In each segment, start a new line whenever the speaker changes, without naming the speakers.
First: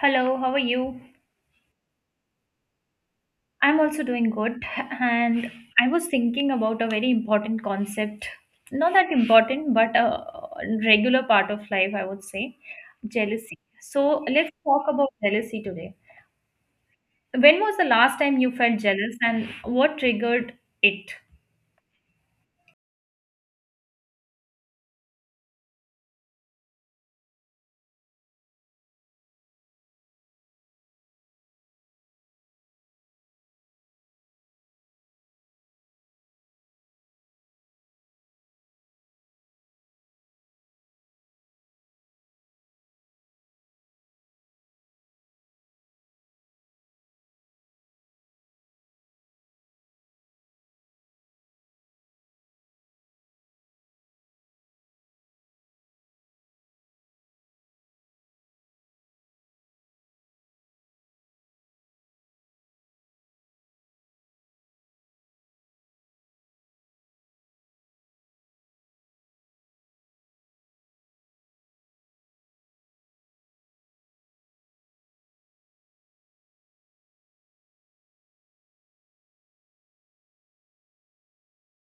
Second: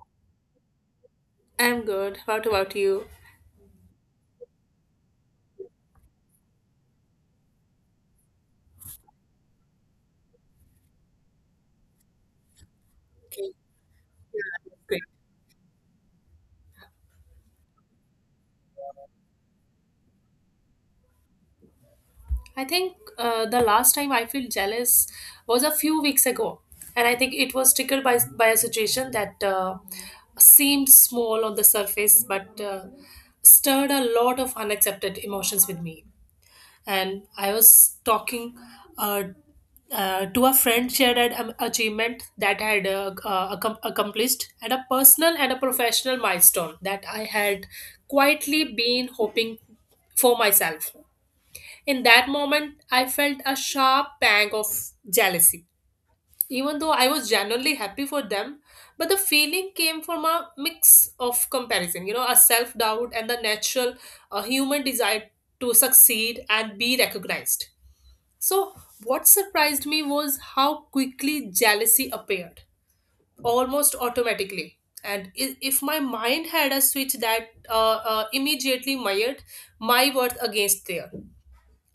Hello, how are you?
I'm good. What about you?
I'm also doing good, and I was thinking about a very important concept. Not that important, but a regular part of life, I would say jealousy. So, let's talk about jealousy today. When was the last time you felt jealous, and what triggered it?
I think the last time I feel jealous was a few weeks ago, and I think it was triggered by a situation that seemed small on the surface, but stirred a lot of unaccepted emotions with me. And I was talking uh, to a friend shared an achievement that I had accomplished and a personal and a professional milestone that I had quietly been hoping for myself. In that moment, I felt a sharp pang of jealousy. Even though I was genuinely happy for them, but the feeling came from a mix of comparison, you know, a self doubt and the natural human desire to succeed and be recognized. So, what surprised me was how quickly jealousy appeared, almost automatically. And if my mind had a switch that immediately mired my worth against theirs,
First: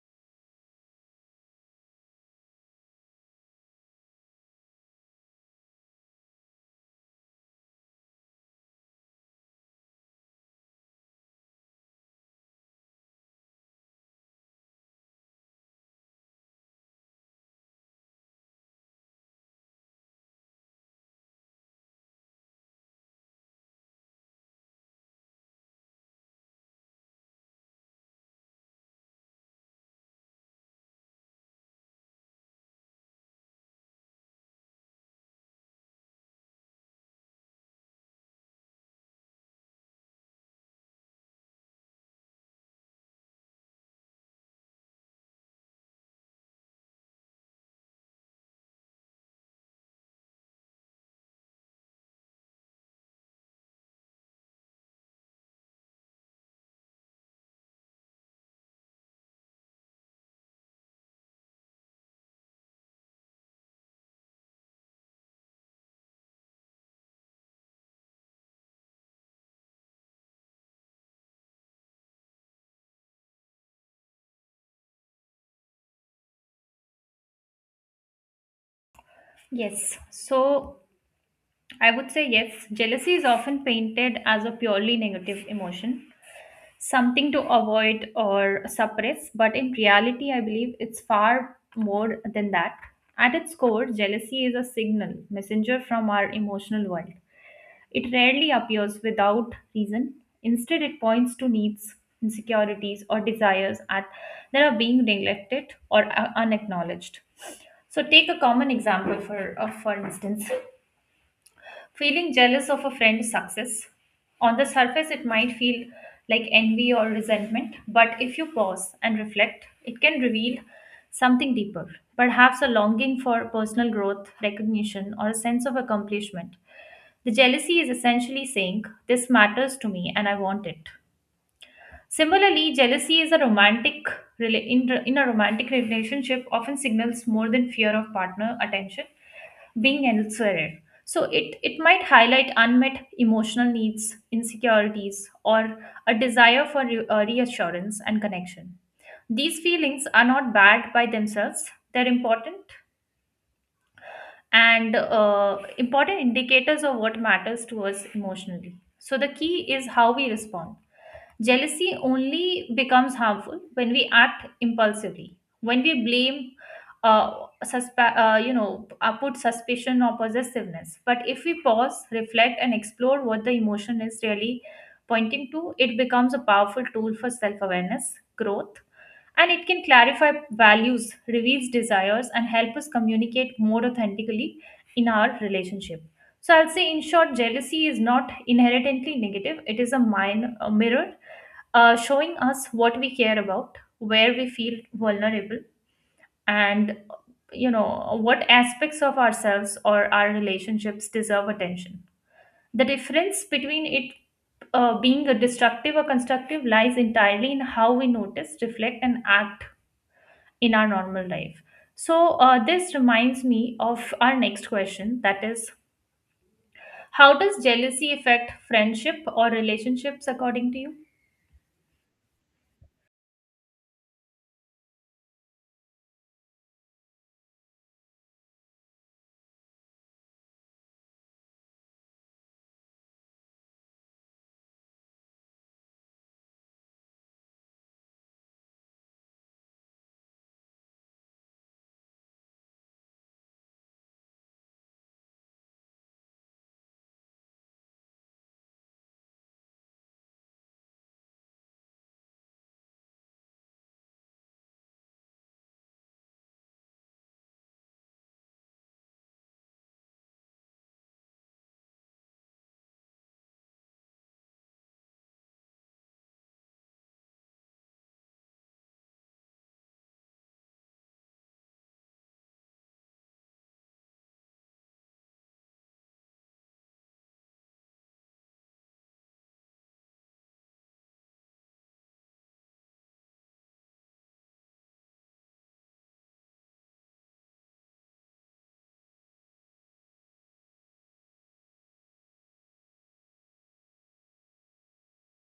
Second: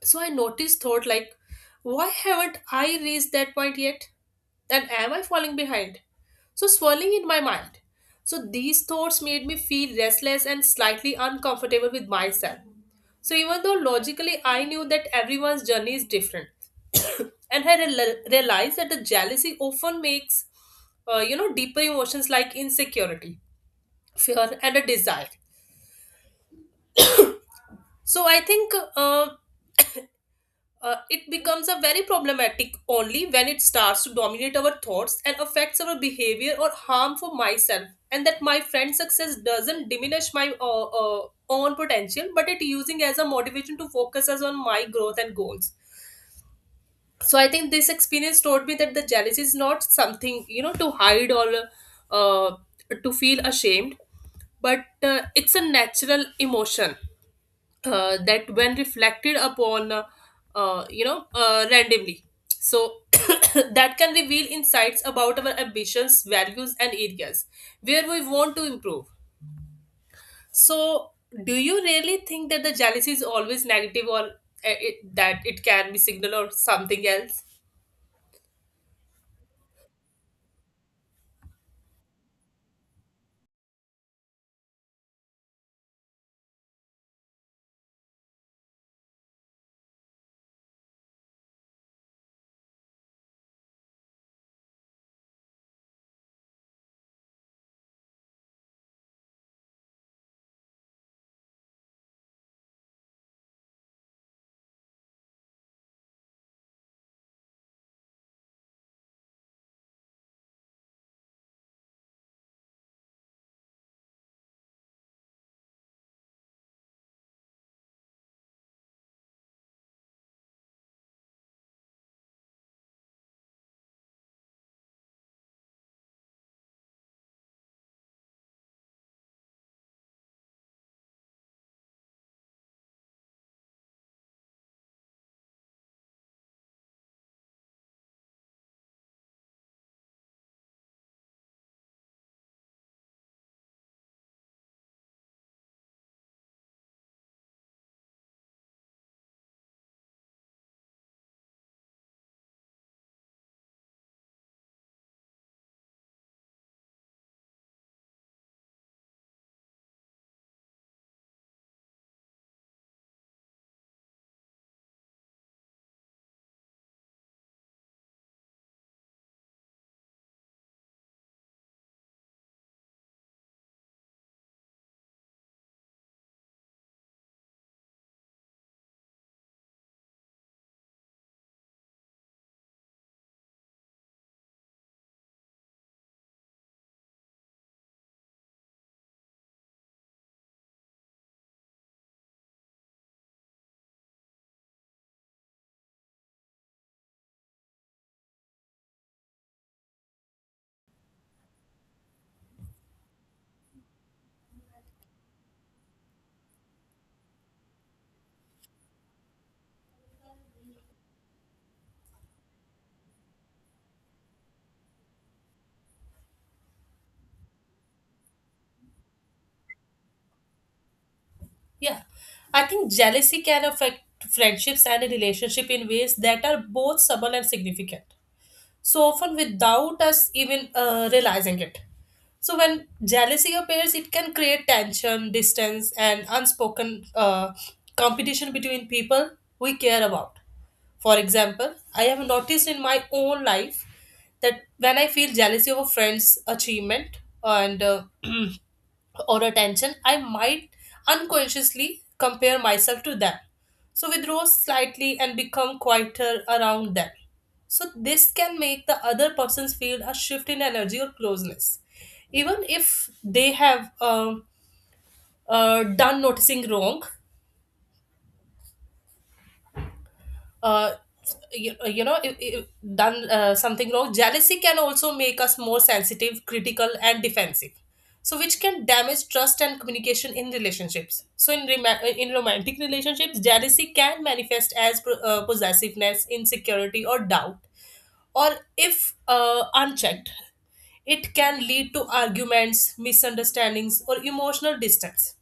so I noticed, thought like, why haven't I reached that point yet? And am I falling behind? So swirling in my mind. So these thoughts made me feel restless and slightly uncomfortable with myself. So even though logically I knew that everyone's journey is different, and I realized that the jealousy often makes, deeper emotions like insecurity, fear, and a desire. So I think it becomes a very problematic only when it starts to dominate our thoughts and affects our behavior or harm for myself, and that my friend's success doesn't diminish my own potential, but it using as a motivation to focus us on my growth and goals. So I think this experience taught me that the jealousy is not something, you know, to hide or uh, to feel ashamed, but it's a natural emotion that when reflected upon, randomly, so that can reveal insights about our ambitions, values, and areas where we want to improve. So do you really think that the jealousy is always negative, or it, that it can be signal or something else?
Yes, so I would say yes. Jealousy is often painted as a purely negative emotion, something to avoid or suppress, but in reality, I believe it's far more than that. At its core, jealousy is a signal, messenger from our emotional world. It rarely appears without reason. Instead, it points to needs, insecurities, or desires at, that are being neglected or unacknowledged. So, take a common example for instance. Feeling jealous of a friend's success. On the surface, it might feel like envy or resentment, but if you pause and reflect, it can reveal something deeper. Perhaps a longing for personal growth, recognition, or a sense of accomplishment. The jealousy is essentially saying, this matters to me and I want it. Similarly, jealousy is a in a romantic relationship often signals more than fear of partner attention being elsewhere. So it might highlight unmet emotional needs, insecurities, or a desire for reassurance and connection. These feelings are not bad by themselves, they're important and important indicators of what matters to us emotionally. So the key is how we respond. Jealousy only becomes harmful when we act impulsively, when we blame, put suspicion or possessiveness. But if we pause, reflect, and explore what the emotion is really pointing to, it becomes a powerful tool for self awareness, growth, and it can clarify values, reveals desires, and help us communicate more authentically in our relationship. So I'll say, in short, jealousy is not inherently negative. It is a, mind a mirror showing us what we care about, where we feel vulnerable, and you know what aspects of ourselves or our relationships deserve attention. The difference between it being a destructive or constructive lies entirely in how we notice, reflect, and act in our normal life. So, this reminds me of our next question, that is, how does jealousy affect friendship or relationships according to you?
Yeah, I think jealousy can affect friendships and a relationship in ways that are both subtle and significant, so often without us even realizing it. So when jealousy appears, it can create tension, distance, and unspoken competition between people we care about. For example, I have noticed in my own life that when I feel jealousy of a friend's achievement and or attention, I might unconsciously compare myself to them. So withdraw slightly and become quieter around them. So this can make the other persons feel a shift in energy or closeness. Even if they have done noticing wrong, uh, you know, if done something wrong, jealousy can also make us more sensitive, critical, and defensive, so which can damage trust and communication in relationships. So in in romantic relationships, jealousy can manifest as possessiveness, insecurity, or doubt, or if unchecked, it can lead to arguments, misunderstandings, or emotional distance.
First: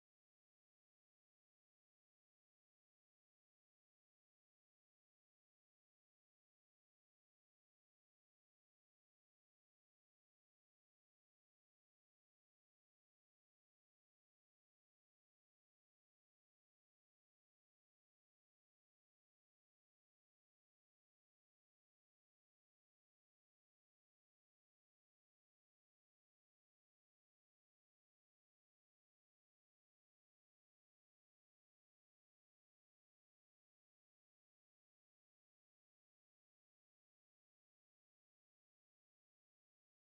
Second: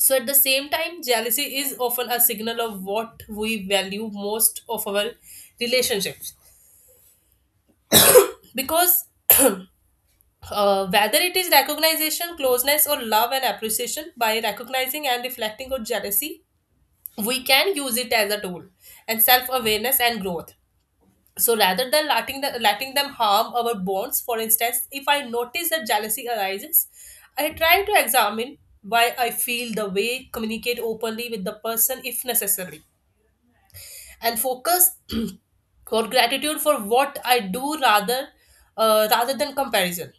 So at the same time, jealousy is often a signal of what we value most of our relationships. Because whether it is recognition, closeness, or love and appreciation, by recognizing and reflecting on jealousy, we can use it as a tool and self awareness and growth. So rather than letting, letting them harm our bonds, for instance, if I notice that jealousy arises, I try to examine why I feel the way, communicate openly with the person if necessary, and focus for gratitude for what I do rather than comparison.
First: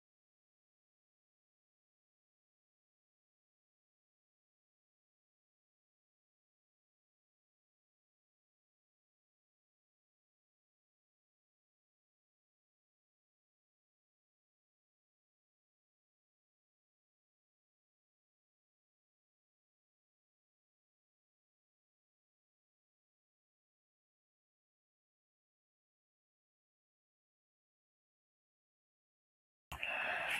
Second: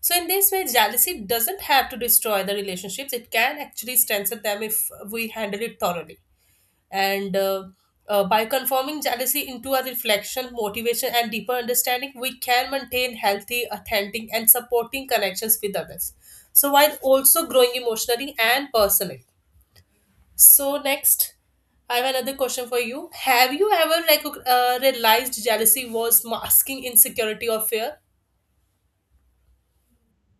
So in this way, jealousy doesn't have to destroy the relationships. It can actually strengthen them if we handle it thoroughly. And by conforming jealousy into a reflection, motivation, and deeper understanding, we can maintain healthy, authentic, and supporting connections with others. So while also growing emotionally and personally. So next, I have another question for you. Have you ever like realized jealousy was masking insecurity or fear?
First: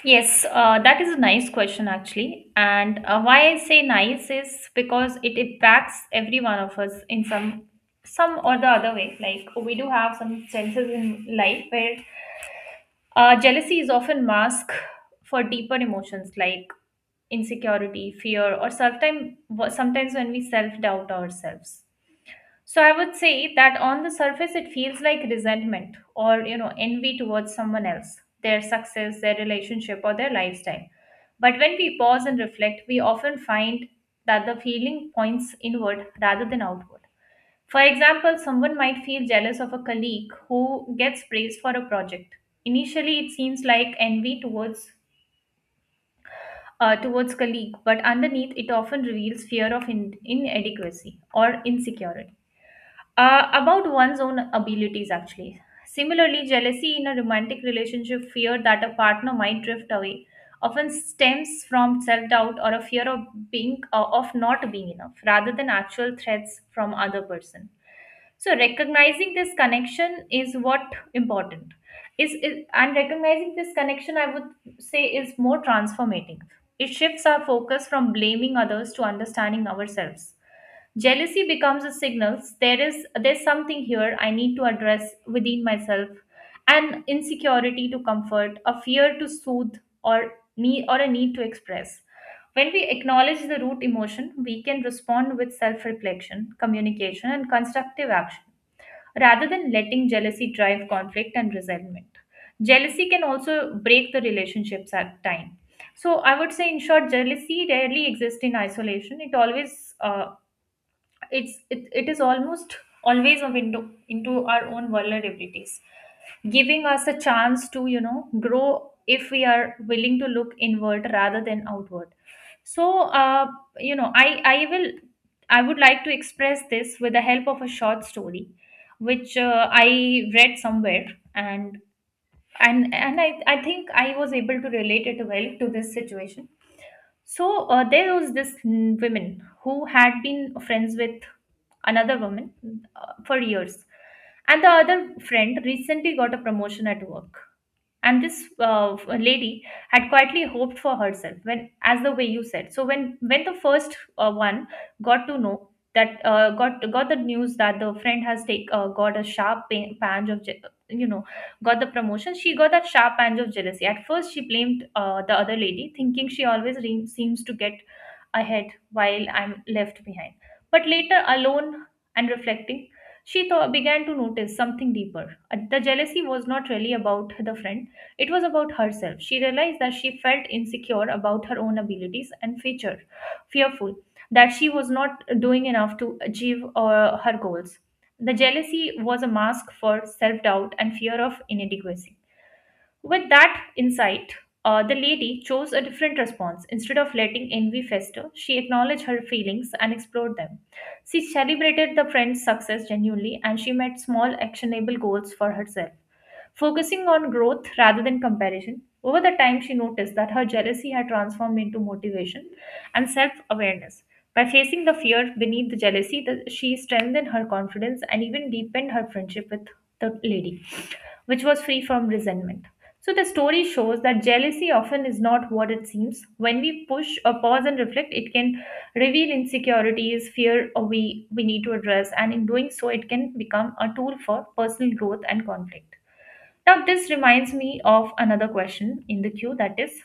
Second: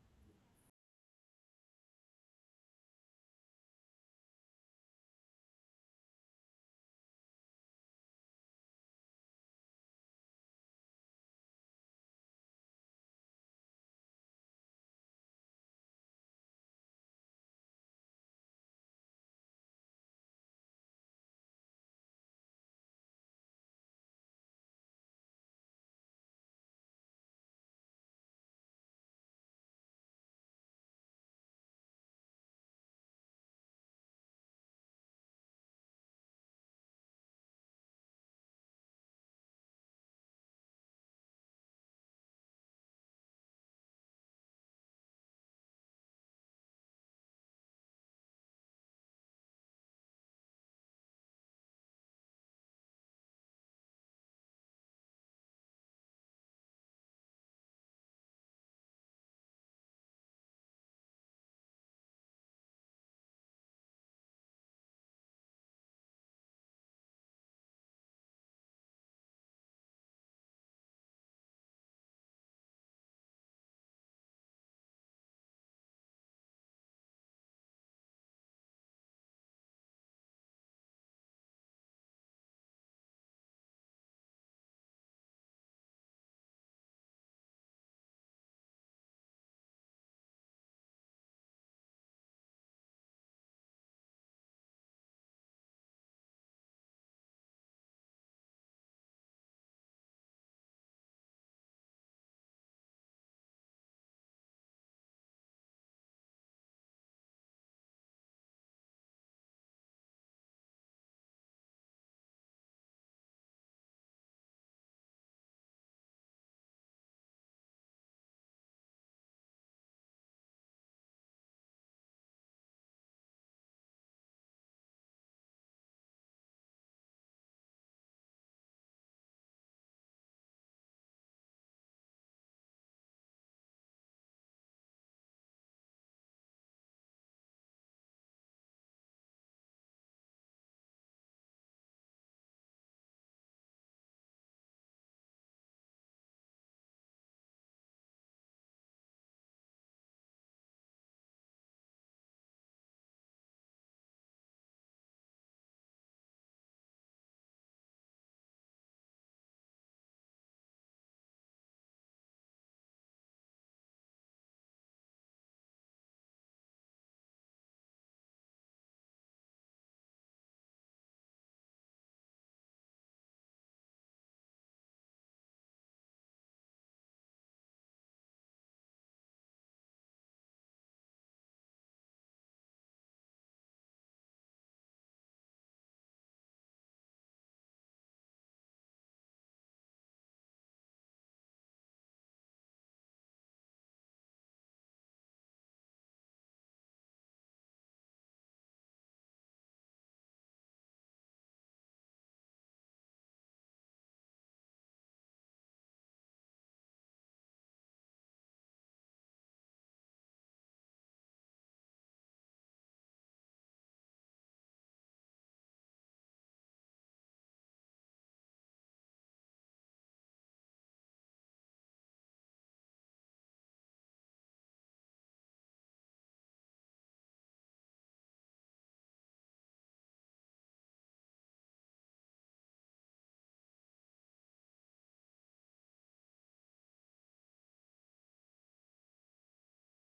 Yes, that is a nice question actually. And why I say nice is because it impacts every one of us in some or the other way. Like we do have some chances in life where jealousy is often masked for deeper emotions like insecurity, fear, or sometimes when we self doubt ourselves. So I would say that on the surface, it feels like resentment or you know envy towards someone else, their success, their relationship, or their lifestyle. But when we pause and reflect, we often find that the feeling points inward rather than outward. For example, someone might feel jealous of a colleague who gets praised for a project. Initially, it seems like envy towards colleague, but underneath, it often reveals fear of inadequacy or insecurity about one's own abilities. Actually, similarly, jealousy in a romantic relationship, fear that a partner might drift away, often stems from self-doubt or a fear of being of not being enough rather than actual threats from other person. So recognizing this connection is what important is and recognizing this connection, I would say, is more transformative. It shifts our focus from blaming others to understanding ourselves. Jealousy becomes a signal: there's something here I need to address within myself, an insecurity to comfort, a fear to soothe, or a need to express. When we acknowledge the root emotion, we can respond with self-reflection, communication, and constructive action, rather than letting jealousy drive conflict and resentment. Jealousy can also break the relationships at time. So I would say, in short, jealousy rarely exists in isolation. It it is almost always a window into our own vulnerabilities, giving us a chance to you know grow if we are willing to look inward rather than outward. So you know i i will I would like to express this with the help of a short story, which I read somewhere, and I think I was able to relate it well to this situation. So there was this woman who had been friends with another woman, for years. And the other friend recently got a promotion at work, and this lady had quietly hoped for herself. When, as the way you said, so when the first one got to know that got the news that the friend has take got a sharp pain, pange of je- you know got the promotion, she got that sharp pange of jealousy. At first she blamed the other lady, thinking she always seems to get ahead while I'm left behind. But later, alone and reflecting, she began to notice something deeper. The jealousy was not really about the friend, it was about herself. She realized that she felt insecure about her own abilities and feature, fearful that she was not doing enough to achieve her goals. The jealousy was a mask for self doubt and fear of inadequacy. With that insight, the lady chose a different response. Instead of letting envy fester, she acknowledged her feelings and explored them. She celebrated the friend's success genuinely, and she met small actionable goals for herself. Focusing on growth rather than comparison, over the time she noticed that her jealousy had transformed into motivation and self awareness. By facing the fear beneath the jealousy, she strengthened her confidence and even deepened her friendship with the lady, which was free from resentment. So, the story shows that jealousy often is not what it seems. When we push or pause and reflect, it can reveal insecurities, fear we need to address, and in doing so, it can become a tool for personal growth and conflict. Now, this reminds me of another question in the queue, that is,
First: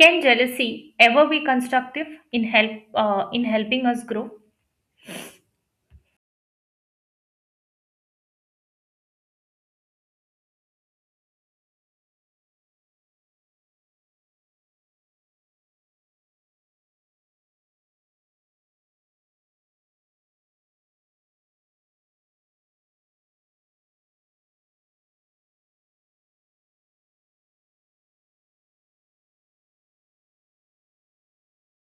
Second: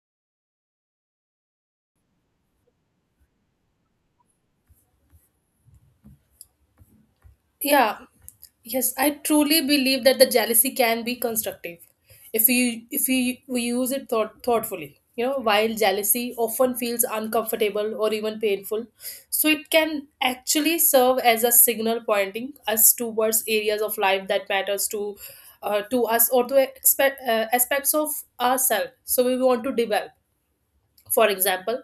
can jealousy ever be constructive in helping us grow?
Yeah, yes, I truly believe that the jealousy can be constructive if you we use it thoughtfully. You know, while jealousy often feels uncomfortable or even painful, so it can actually serve as a signal pointing us towards areas of life that matters to us or to expect, aspects of ourselves. So we want to develop. For example,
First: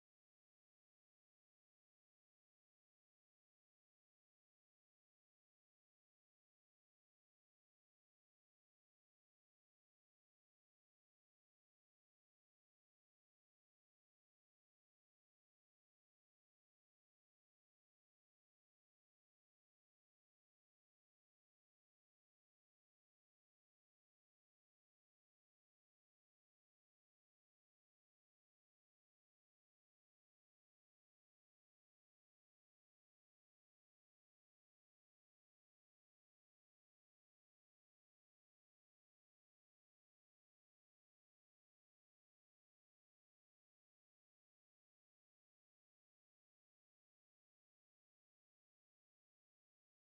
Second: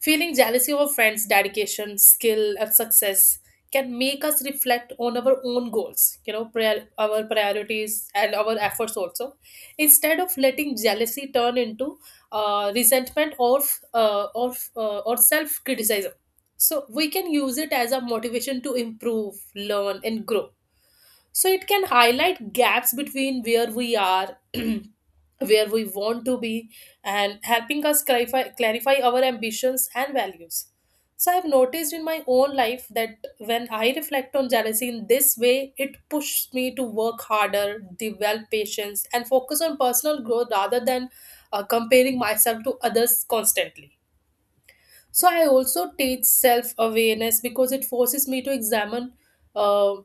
feeling jealousy of friends' dedication, skill, and success can make us reflect on our own goals, you know, our priorities and our efforts also, instead of letting jealousy turn into resentment or or self criticism. So we can use it as a motivation to improve, learn, and grow. So it can highlight gaps between where we are where we want to be, and helping us clarify our ambitions and values. So, I've noticed in my own life that when I reflect on jealousy in this way, it pushes me to work harder, develop patience, and focus on personal growth rather than comparing myself to others constantly. So I also teach self awareness because it forces me to examine uh,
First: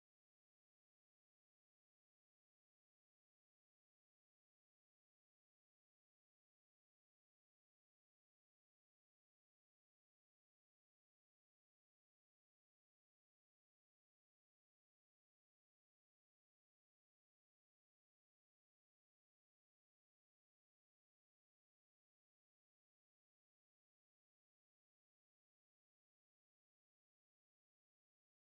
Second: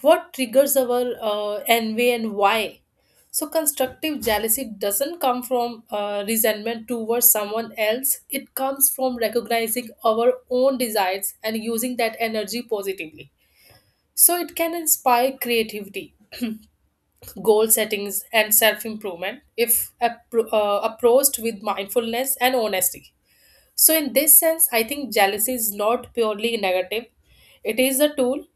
what triggers our envy and why. So constructive jealousy doesn't come from resentment towards someone else. It comes from recognizing our own desires and using that energy positively. So it can inspire creativity, goal settings, and self improvement if approached with mindfulness and honesty. So, in this sense, I think jealousy is not purely negative, it is a tool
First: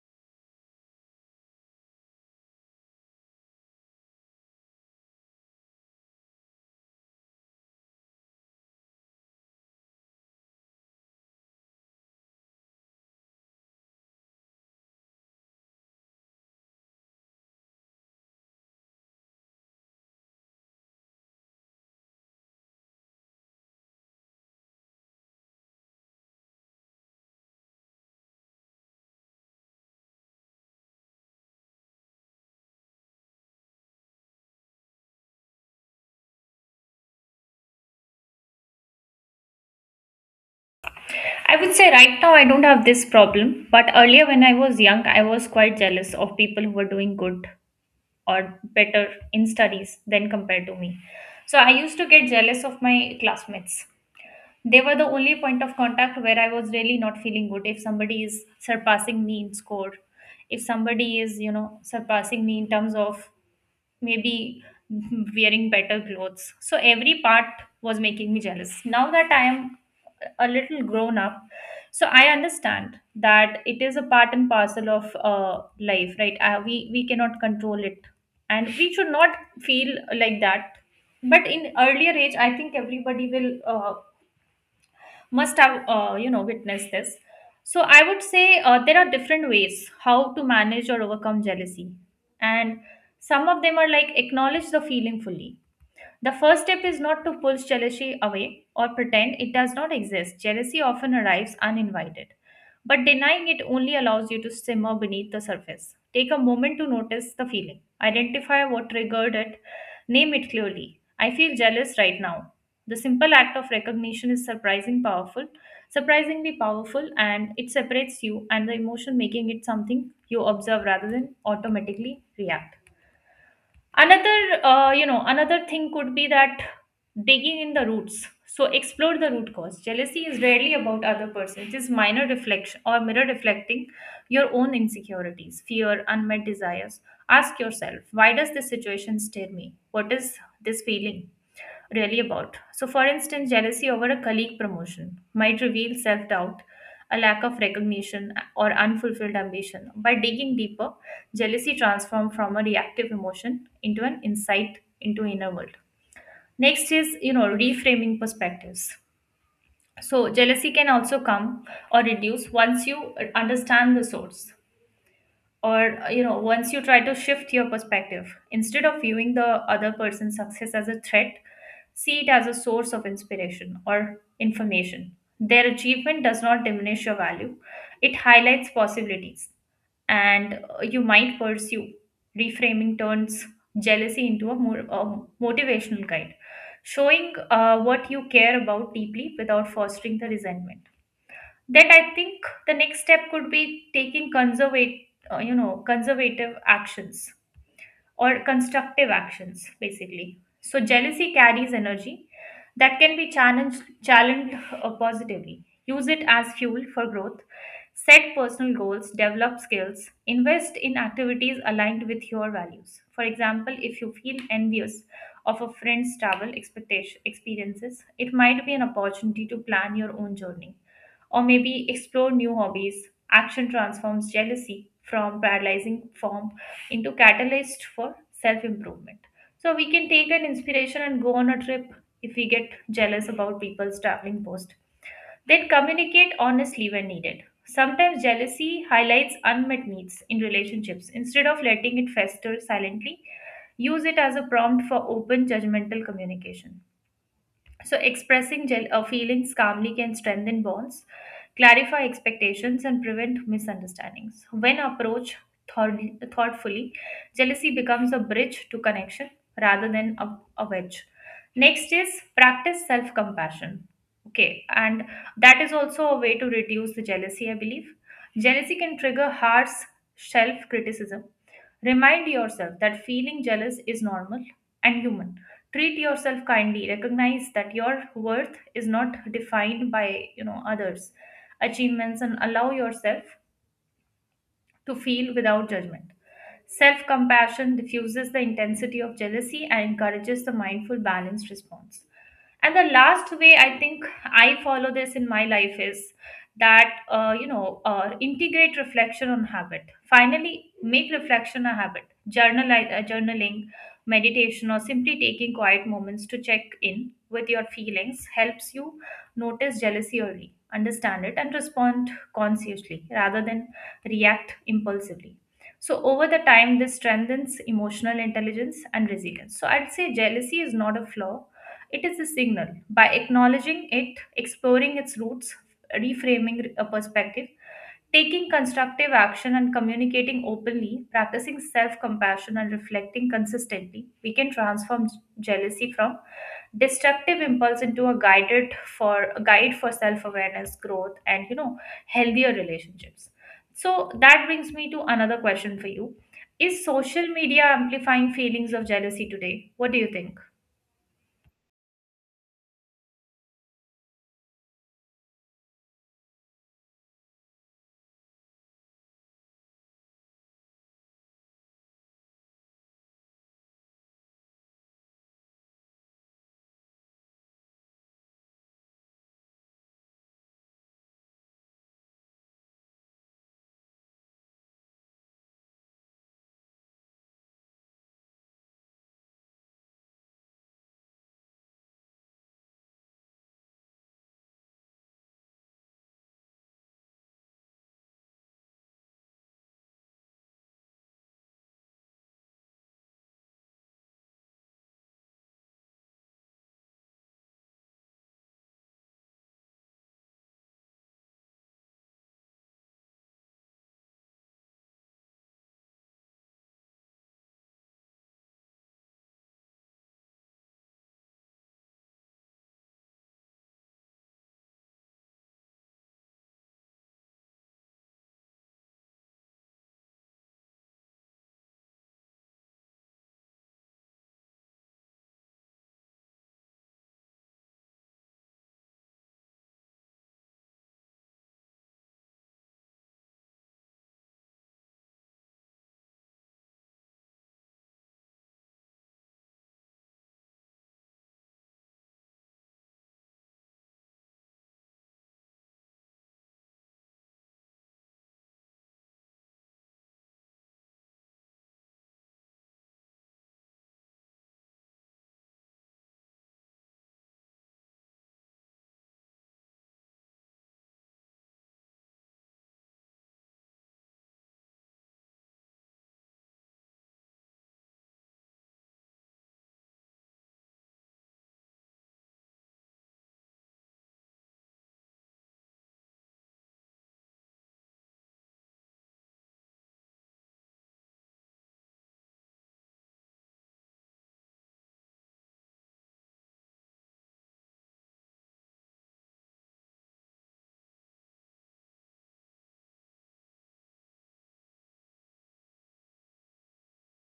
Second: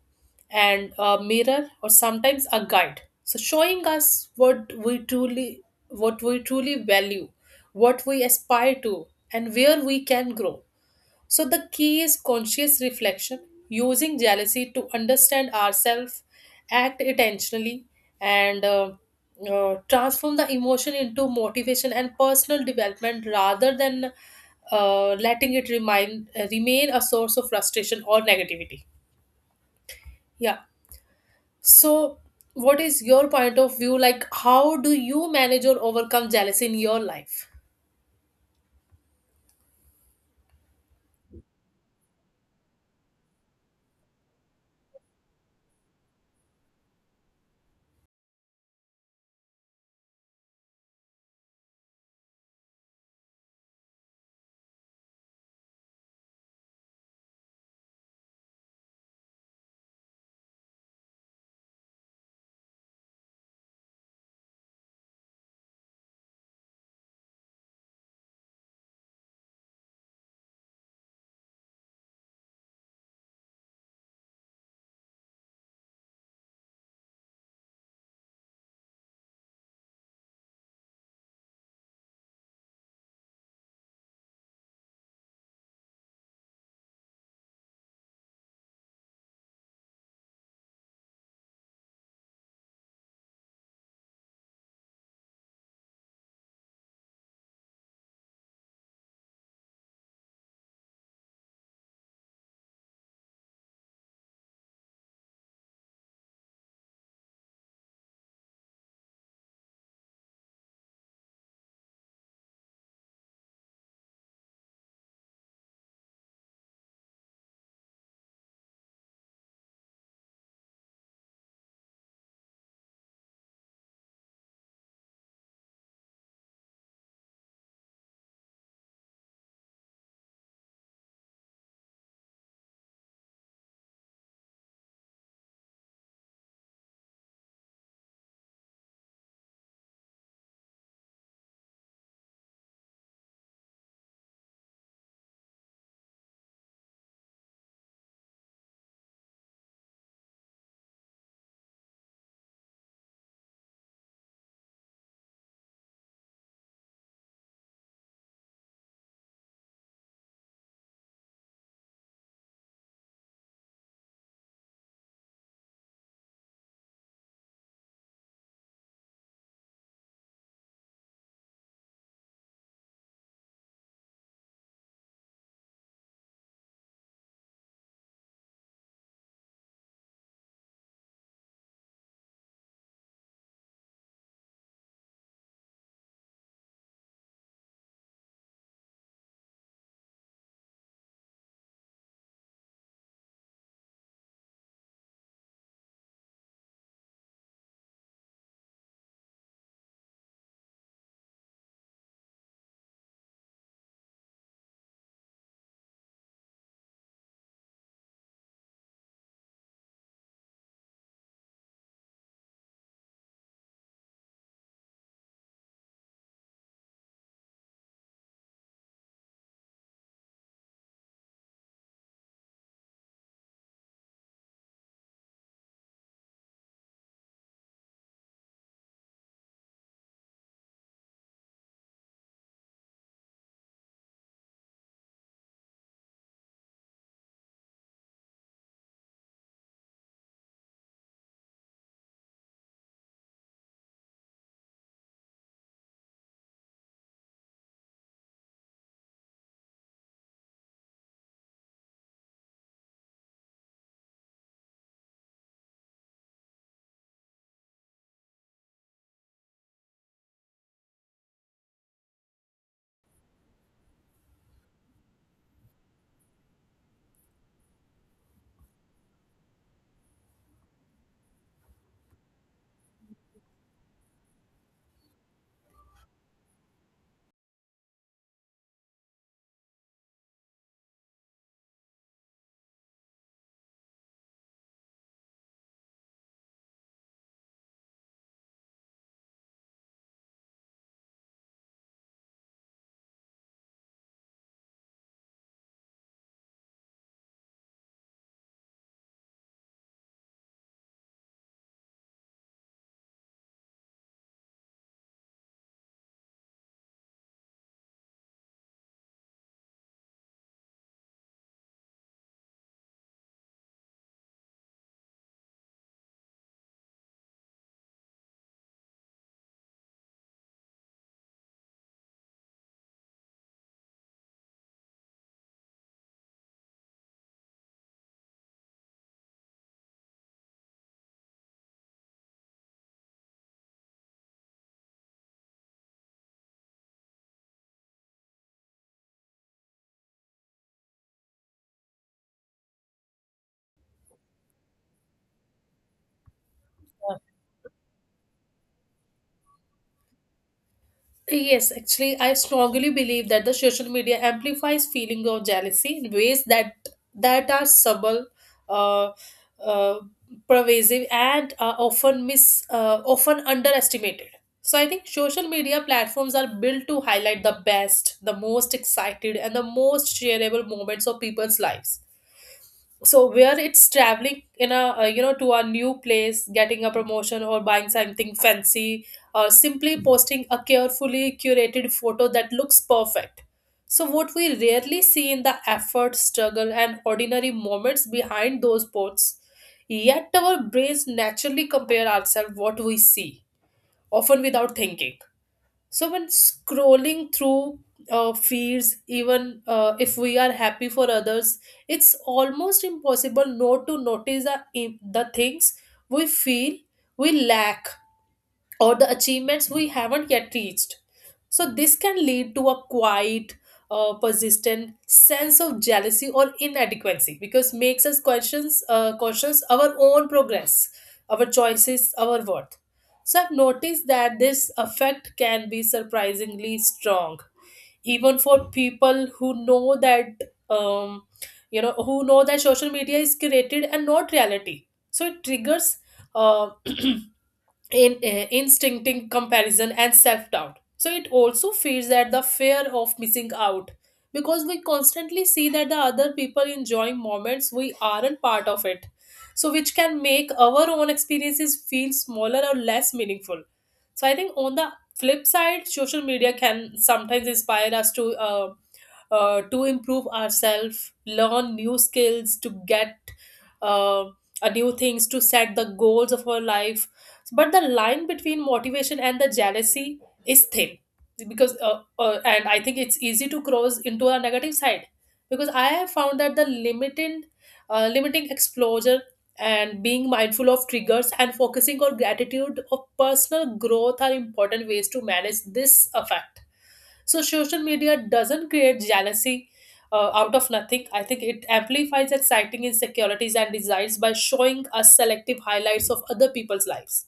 and a mirror, or sometimes a guide, so showing us what we truly value, what we aspire to, and where we can grow. So, the key is conscious reflection, using jealousy to understand ourselves, act intentionally, and transform the emotion into motivation and personal development rather than letting it remain a source of frustration or negativity. Yeah. So, what is your point of view? Like, how do you manage or overcome jealousy in your life?
I would say right now I don't have this problem, but earlier when I was young, I was quite jealous of people who were doing good or better in studies than compared to me. So I used to get jealous of my classmates. They were the only point of contact where I was really not feeling good if somebody is surpassing me in score, if somebody is, you know, surpassing me in terms of maybe wearing better clothes. So every part was making me jealous. Now that I am a little grown up, so I understand that it is a part and parcel of life, right? We cannot control it, and we should not feel like that. But in earlier age, I think everybody will must have you know witnessed this. So I would say there are different ways how to manage or overcome jealousy, and some of them are like: acknowledge the feeling fully. The first step is not to push jealousy away or pretend it does not exist. Jealousy often arrives uninvited, but denying it only allows you to simmer beneath the surface. Take a moment to notice the feeling, identify what triggered it, name it clearly. I feel jealous right now. The simple act of recognition is surprisingly powerful, and it separates you and the emotion, making it something you observe rather than automatically react. Another another thing could be that digging in the roots. So explore the root cause. Jealousy is rarely about other person, it is minor reflection or mirror reflecting your own insecurities, fear, unmet desires. Ask yourself, why does this situation stir me? What is this feeling really about? So for instance, jealousy over a colleague promotion might reveal self doubt, a lack of recognition, or unfulfilled ambition. By digging deeper, jealousy transforms from a reactive emotion into an insight into inner world. Next is, you know, reframing perspectives. So jealousy can also come or reduce once you understand the source, or once you try to shift your perspective. Instead of viewing the other person's success as a threat, see it as a source of inspiration or information. Their achievement does not diminish your value, it highlights possibilities and you might pursue. Reframing turns jealousy into a more motivational guide, showing what you care about deeply without fostering the resentment. That I think the next step could be taking conservative actions or constructive actions basically. So jealousy carries energy that can be challenged positively. Use it as fuel for growth, set personal goals, develop skills, invest in activities aligned with your values. For example, if you feel envious of a friend's travel expectation experiences, it might be an opportunity to plan your own journey or maybe explore new hobbies. Action transforms jealousy from paralyzing form into catalyst for self improvement. So we can take an inspiration and go on a trip if we get jealous about people's traveling post. Then communicate honestly when needed. Sometimes jealousy highlights unmet needs in relationships. Instead of letting it fester silently, use it as a prompt for open judgmental communication. So, expressing feelings calmly can strengthen bonds, clarify expectations, and prevent misunderstandings. When approached thoughtfully, jealousy becomes a bridge to connection rather than a wedge. Next is practice self compassion. Okay, and that is also a way to reduce the jealousy, I believe. Jealousy can trigger harsh self criticism. Remind yourself that feeling jealous is normal and human. Treat yourself kindly, recognize that your worth is not defined by others' achievements, and allow yourself to feel without judgment. Self compassion diffuses the intensity of jealousy and encourages the mindful, balanced response. And the last way I think I follow this in my life is that integrate reflection on habit. Finally, make reflection a habit. Journaling, meditation, or simply taking quiet moments to check in with your feelings helps you notice jealousy early, understand it, and respond consciously rather than react impulsively. So, over the time, this strengthens emotional intelligence and resilience. So, I'd say jealousy is not a flaw, it is a signal. By acknowledging it, exploring its roots, reframing a perspective, taking constructive action and communicating openly, practicing self compassion and reflecting consistently, we can transform jealousy from destructive impulse into a guide for self awareness, growth, and healthier relationships. So that brings me to another question for you. Is social media amplifying feelings of jealousy today? What do you think?
Yes, actually, I strongly believe that the social media amplifies feeling of jealousy in ways that are subtle, uh, uh, pervasive, and often mis often underestimated. So I think social media platforms are built to highlight the best, the most excited, and the most shareable moments of people's lives, so where it's traveling in a, you know, to a new place, getting a promotion, or buying something fancy, or simply posting a carefully curated photo that looks perfect. So what we rarely see in the effort, struggle, and ordinary moments behind those posts. Yet our brains naturally compare ourselves what we see, often without thinking. So when scrolling through feeds, even if we are happy for others, it's almost impossible not to notice the things we feel we lack or the achievements we haven't yet reached. So, this can lead to a quiet, persistent sense of jealousy or inadequacy because makes us questions our own progress, our choices, our worth. So, I've noticed that this effect can be surprisingly strong, even for people who know that you know, who know that social media is curated and not reality. So, it triggers. Uh, in instincting comparison and self-doubt, so it also feeds at the fear of missing out, because we constantly see that the other people enjoying moments we aren't part of it, so which can make our own experiences feel smaller or less meaningful. So I think on the flip side, social media can sometimes inspire us to improve ourselves, learn new skills, to get uh, a new things, to set the goals of our life. But the line between motivation and the jealousy is thin, because and I think it's easy to cross into a negative side, because I have found that the limited limiting exposure and being mindful of triggers and focusing on gratitude of personal growth are important ways to manage this effect. So social media doesn't create jealousy out of nothing. I think it amplifies exciting insecurities and desires by showing us selective highlights of other people's lives.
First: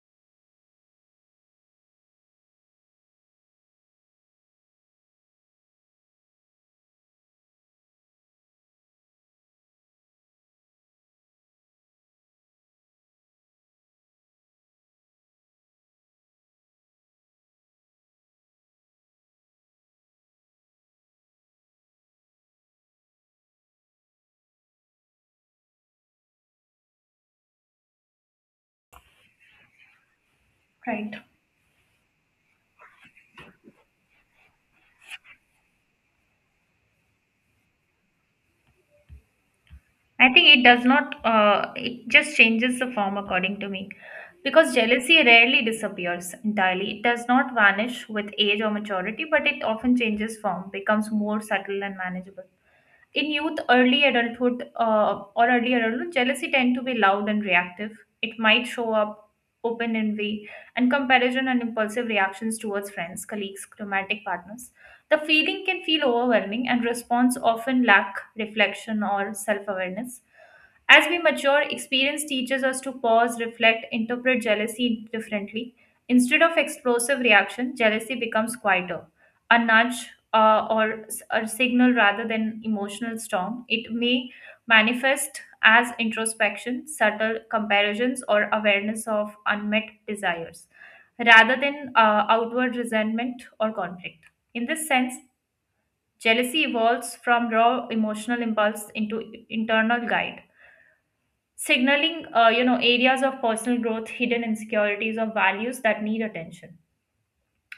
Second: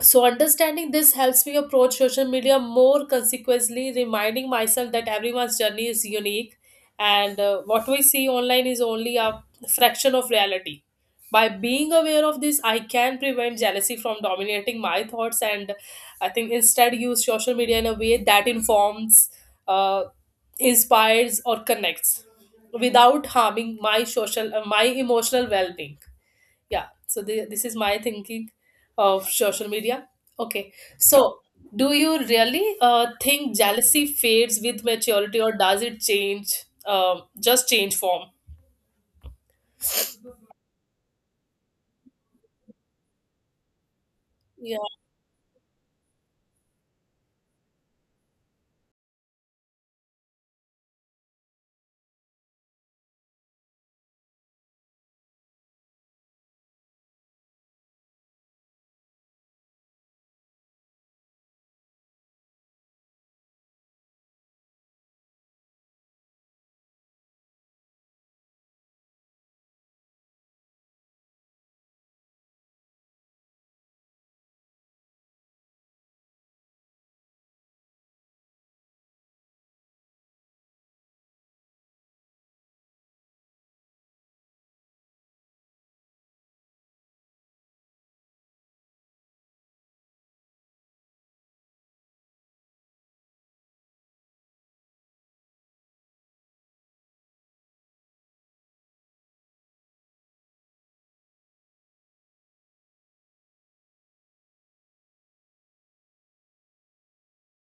So understanding this helps me approach social media more consequently, reminding myself that everyone's journey is unique, and what we see online is only a fraction of reality. By being aware of this, I can prevent jealousy from dominating my thoughts, and I think instead use social media in a way that informs, uh, inspires, or connects, without harming my my emotional well-being. Yeah, so this is my thinking of social media. Okay,
Right.
so do you really think jealousy fades with maturity, or does it change, just change form?
I think it does not, it just changes the form according to me. Because
Yeah,
jealousy rarely disappears entirely. It does not vanish with age or maturity, but it often changes form, becomes more subtle and manageable. In youth, or early adulthood, jealousy tend to be loud and reactive. It might show up open envy and comparison and impulsive reactions towards friends, colleagues, romantic partners. The feeling can feel overwhelming and response often lack reflection or self-awareness. As we mature, experience teaches us to pause, reflect, interpret jealousy differently. Instead of explosive reaction, jealousy becomes quieter, a nudge or a signal rather than emotional storm. It may manifest as introspection, subtle comparisons, or awareness of unmet desires, rather than outward resentment or conflict. In this sense, jealousy evolves from raw emotional impulse into internal guide, signaling areas of personal growth, hidden insecurities, or values that need attention.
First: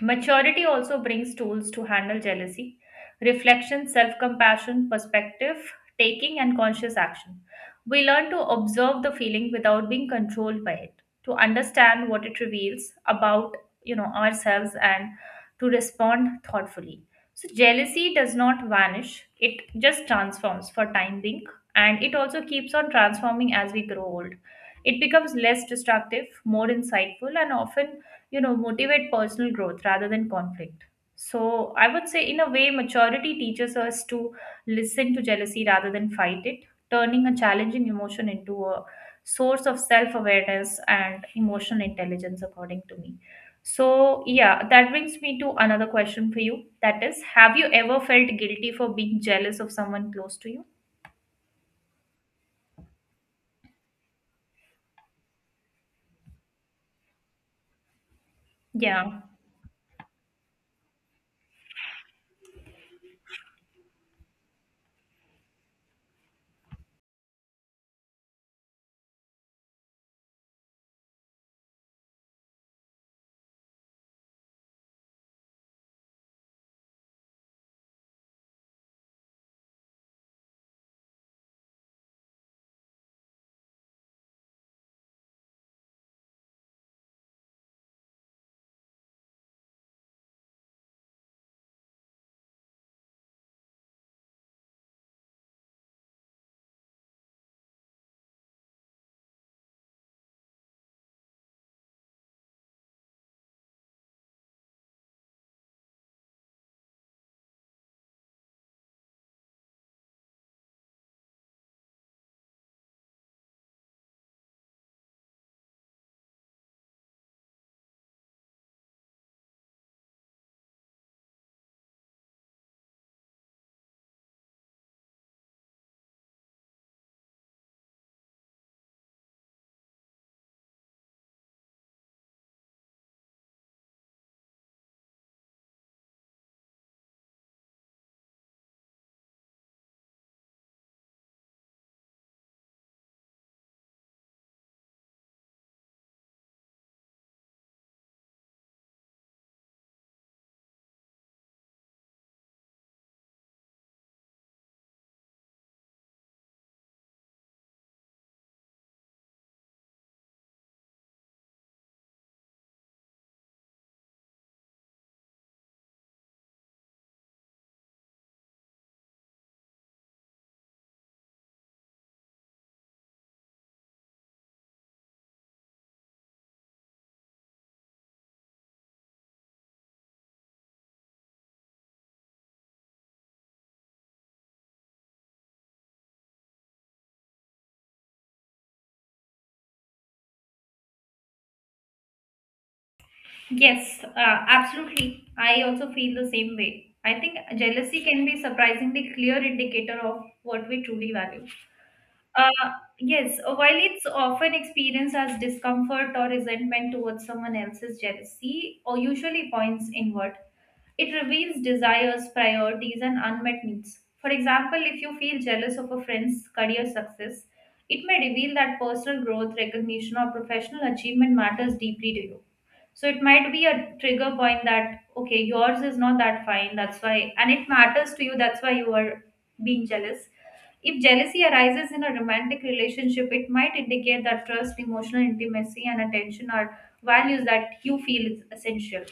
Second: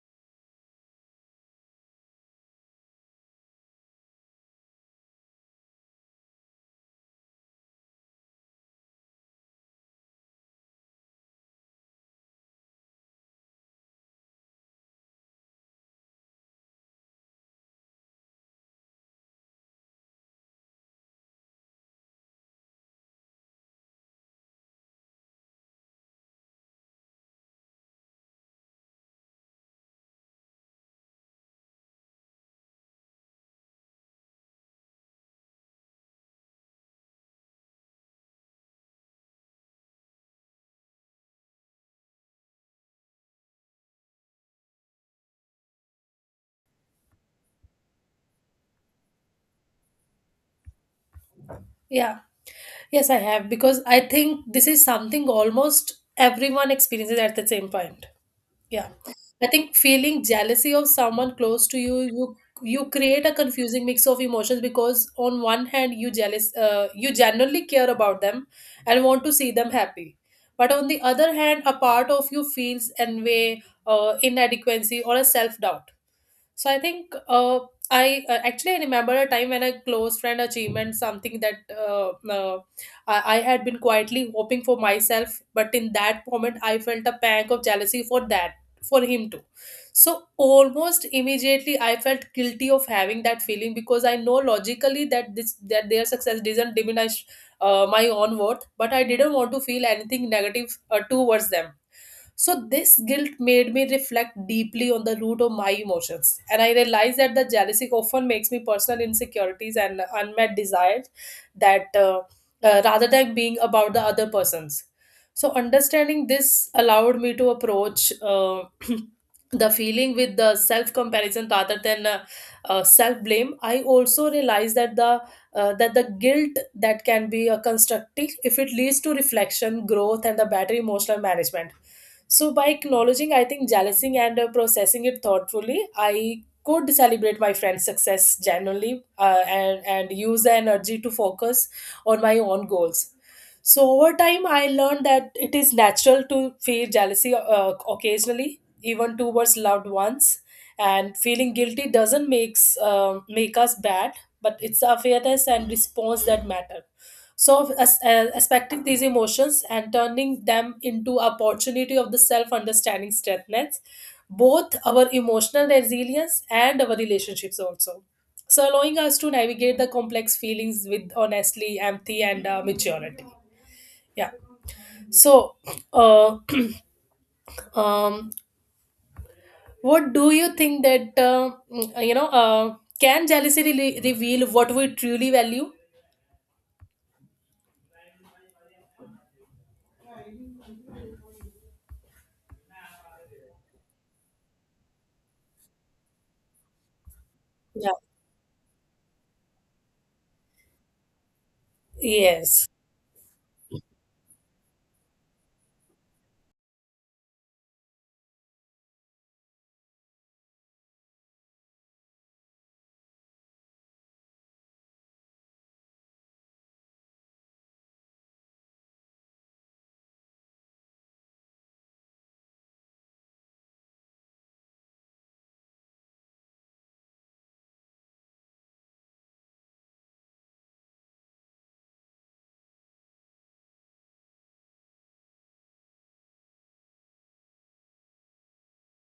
Maturity also brings tools to handle jealousy, reflection, self compassion, perspective, taking, and conscious action. We learn to observe the feeling without being controlled by it, to understand what it reveals about ourselves, and to respond thoughtfully. So jealousy does not vanish, it just transforms for time being, and it also keeps on transforming as we grow old. It becomes less destructive, more insightful, and often motivate personal growth rather than conflict. So I would say in a way maturity teaches us to listen to jealousy rather than fight it, turning a challenging emotion into a source of self awareness and emotional intelligence according to me. So yeah, that brings me to another question for you. That is, have you ever felt guilty for being jealous of someone close to you?
yeah, yes I have, because I think this is something almost everyone experiences at the same point. Yeah.
Yeah.
I think feeling jealousy of someone close to you, you create a confusing mix of emotions, because on one hand you jealous, you genuinely care about them and want to see them happy. But on the other hand, a part of you feels envy, inadequacy, or a self-doubt. So I think I actually I remember a time when a close friend achievement something that I had been quietly hoping for myself, but in that moment I felt a pang of jealousy for that for him too. So almost immediately I felt guilty of having that feeling, because I know logically that this that their success doesn't diminish my own worth, but I didn't want to feel anything negative towards them. So, this guilt made me reflect deeply on the root of my emotions. And I realized that the jealousy often makes me personal insecurities and unmet desires that rather than being about the other person's. So, understanding this allowed me to approach the feeling with the self comparison rather than self blame. I also realized that the guilt that can be constructive if it leads to reflection, growth, and the better emotional management. So, by acknowledging, I think, jealousy and processing it thoughtfully, I could celebrate my friend's success genuinely, and use the energy to focus on my own goals. So, over time, I learned that it is natural to feel jealousy occasionally, even towards loved ones. And feeling guilty doesn't make us bad, but it's the awareness and response that matter. So, aspecting these emotions and turning them into opportunity of the self-understanding strengthens both our emotional resilience and our relationships also. So, allowing us to navigate the complex feelings with honestly empathy and maturity. Yeah. So, uh, um, what do you think that you know? Can jealousy reveal what we truly value?
Yes, absolutely. I also feel the same way. I think
Yeah.
jealousy can be surprisingly clear indicator of what we truly value. Uh,
Yes.
yes, while it's often experienced as discomfort or resentment towards someone else's jealousy, or usually points inward, it reveals desires, priorities, and unmet needs. For example, if you feel jealous of a friend's career success, it may reveal that personal growth, recognition, or professional achievement matters deeply to you. So it might be a trigger point that okay, yours is not that fine, that's why, and it matters to you, that's why you are being jealous. If jealousy arises in a romantic relationship, it might indicate that trust, emotional intimacy, and attention are values that you feel is essential.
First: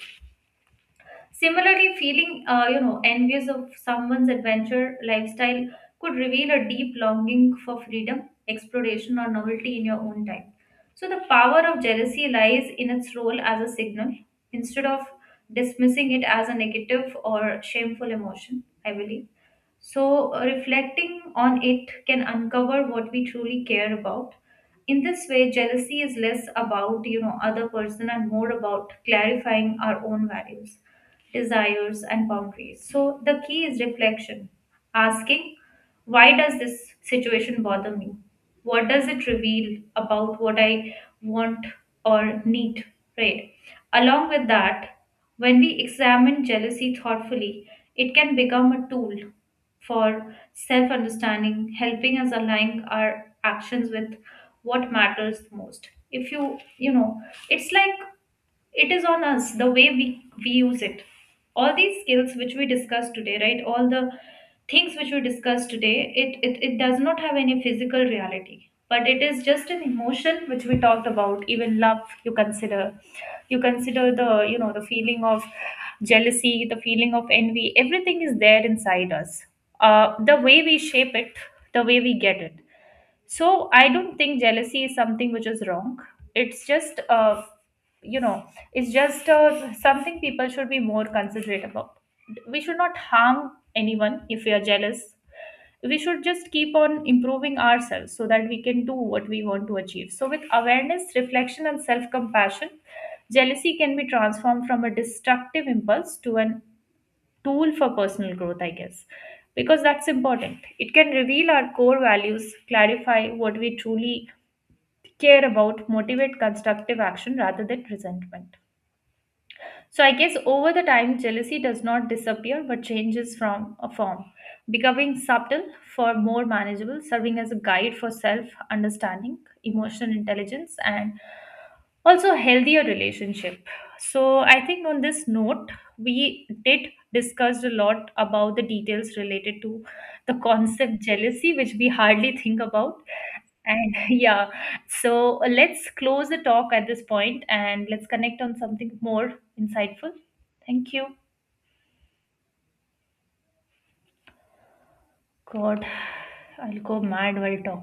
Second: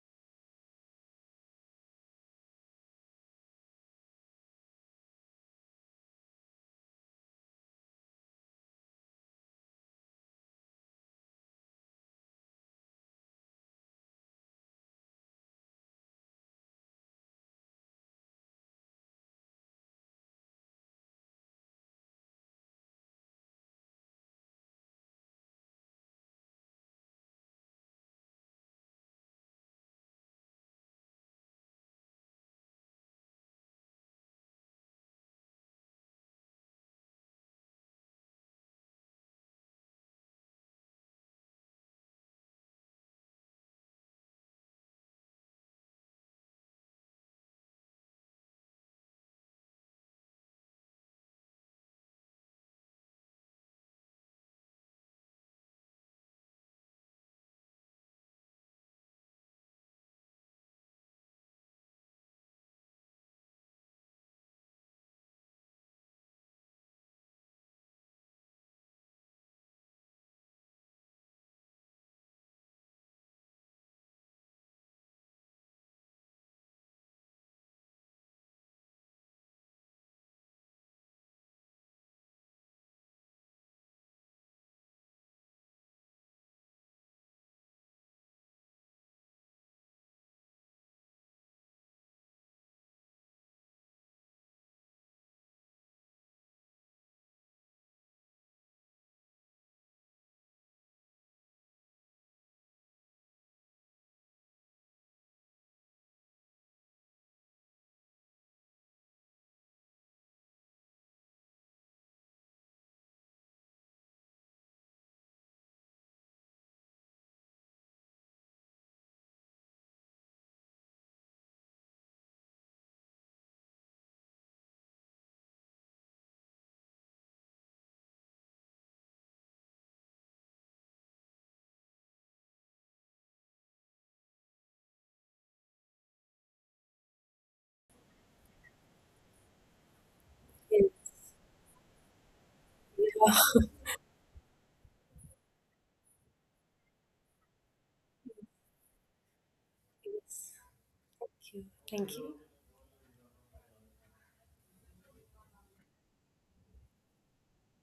Similarly, feeling envious of someone's adventure lifestyle could reveal a deep longing for freedom, exploration, or novelty in your own time. So the power of jealousy lies in its role as a signal. Instead of dismissing it as a negative or shameful emotion, I believe. So, reflecting on it can uncover what we truly care about. In this way, jealousy is less about, you know, other person and more about clarifying our own values, desires, and boundaries. So, the key is reflection, asking, why does this situation bother me? What does it reveal about what I want or need, right? Along with that, when we examine jealousy thoughtfully, it can become a tool for self understanding, helping us align our actions with what matters most. If you, you know, it's like it is on us the way we use it. All these skills which we discussed today, right, all the things which we discussed today, it does not have any physical reality, but it is just an emotion which we talked about. Even love, you consider you consider the you know the feeling of jealousy, the feeling of envy, everything is there inside us. The way we shape it, the way we get it. So I don't think jealousy is something which is wrong. It's just, you know, it's just something people should be more considerate about. We should not harm anyone if we are jealous. We should just keep on improving ourselves so that we can do what we want to achieve. So, with awareness, reflection, and self compassion, jealousy can be transformed from a destructive impulse to an tool for personal growth, I guess, because that's important. It can reveal our core values, clarify what we truly care about, motivate constructive action rather than resentment. So I guess over the time, jealousy does not disappear but changes from a form, becoming subtle for more manageable, serving as a guide for self understanding, emotional intelligence, and also healthier relationship. So I think on this note, we did discussed a lot about the details related to the
Yes.
concept jealousy, which we hardly think about and yeah, so let's close the talk at this point and let's connect on something more insightful. Thank you.
Thank you. Thank you.
God, I'll go mad while talking.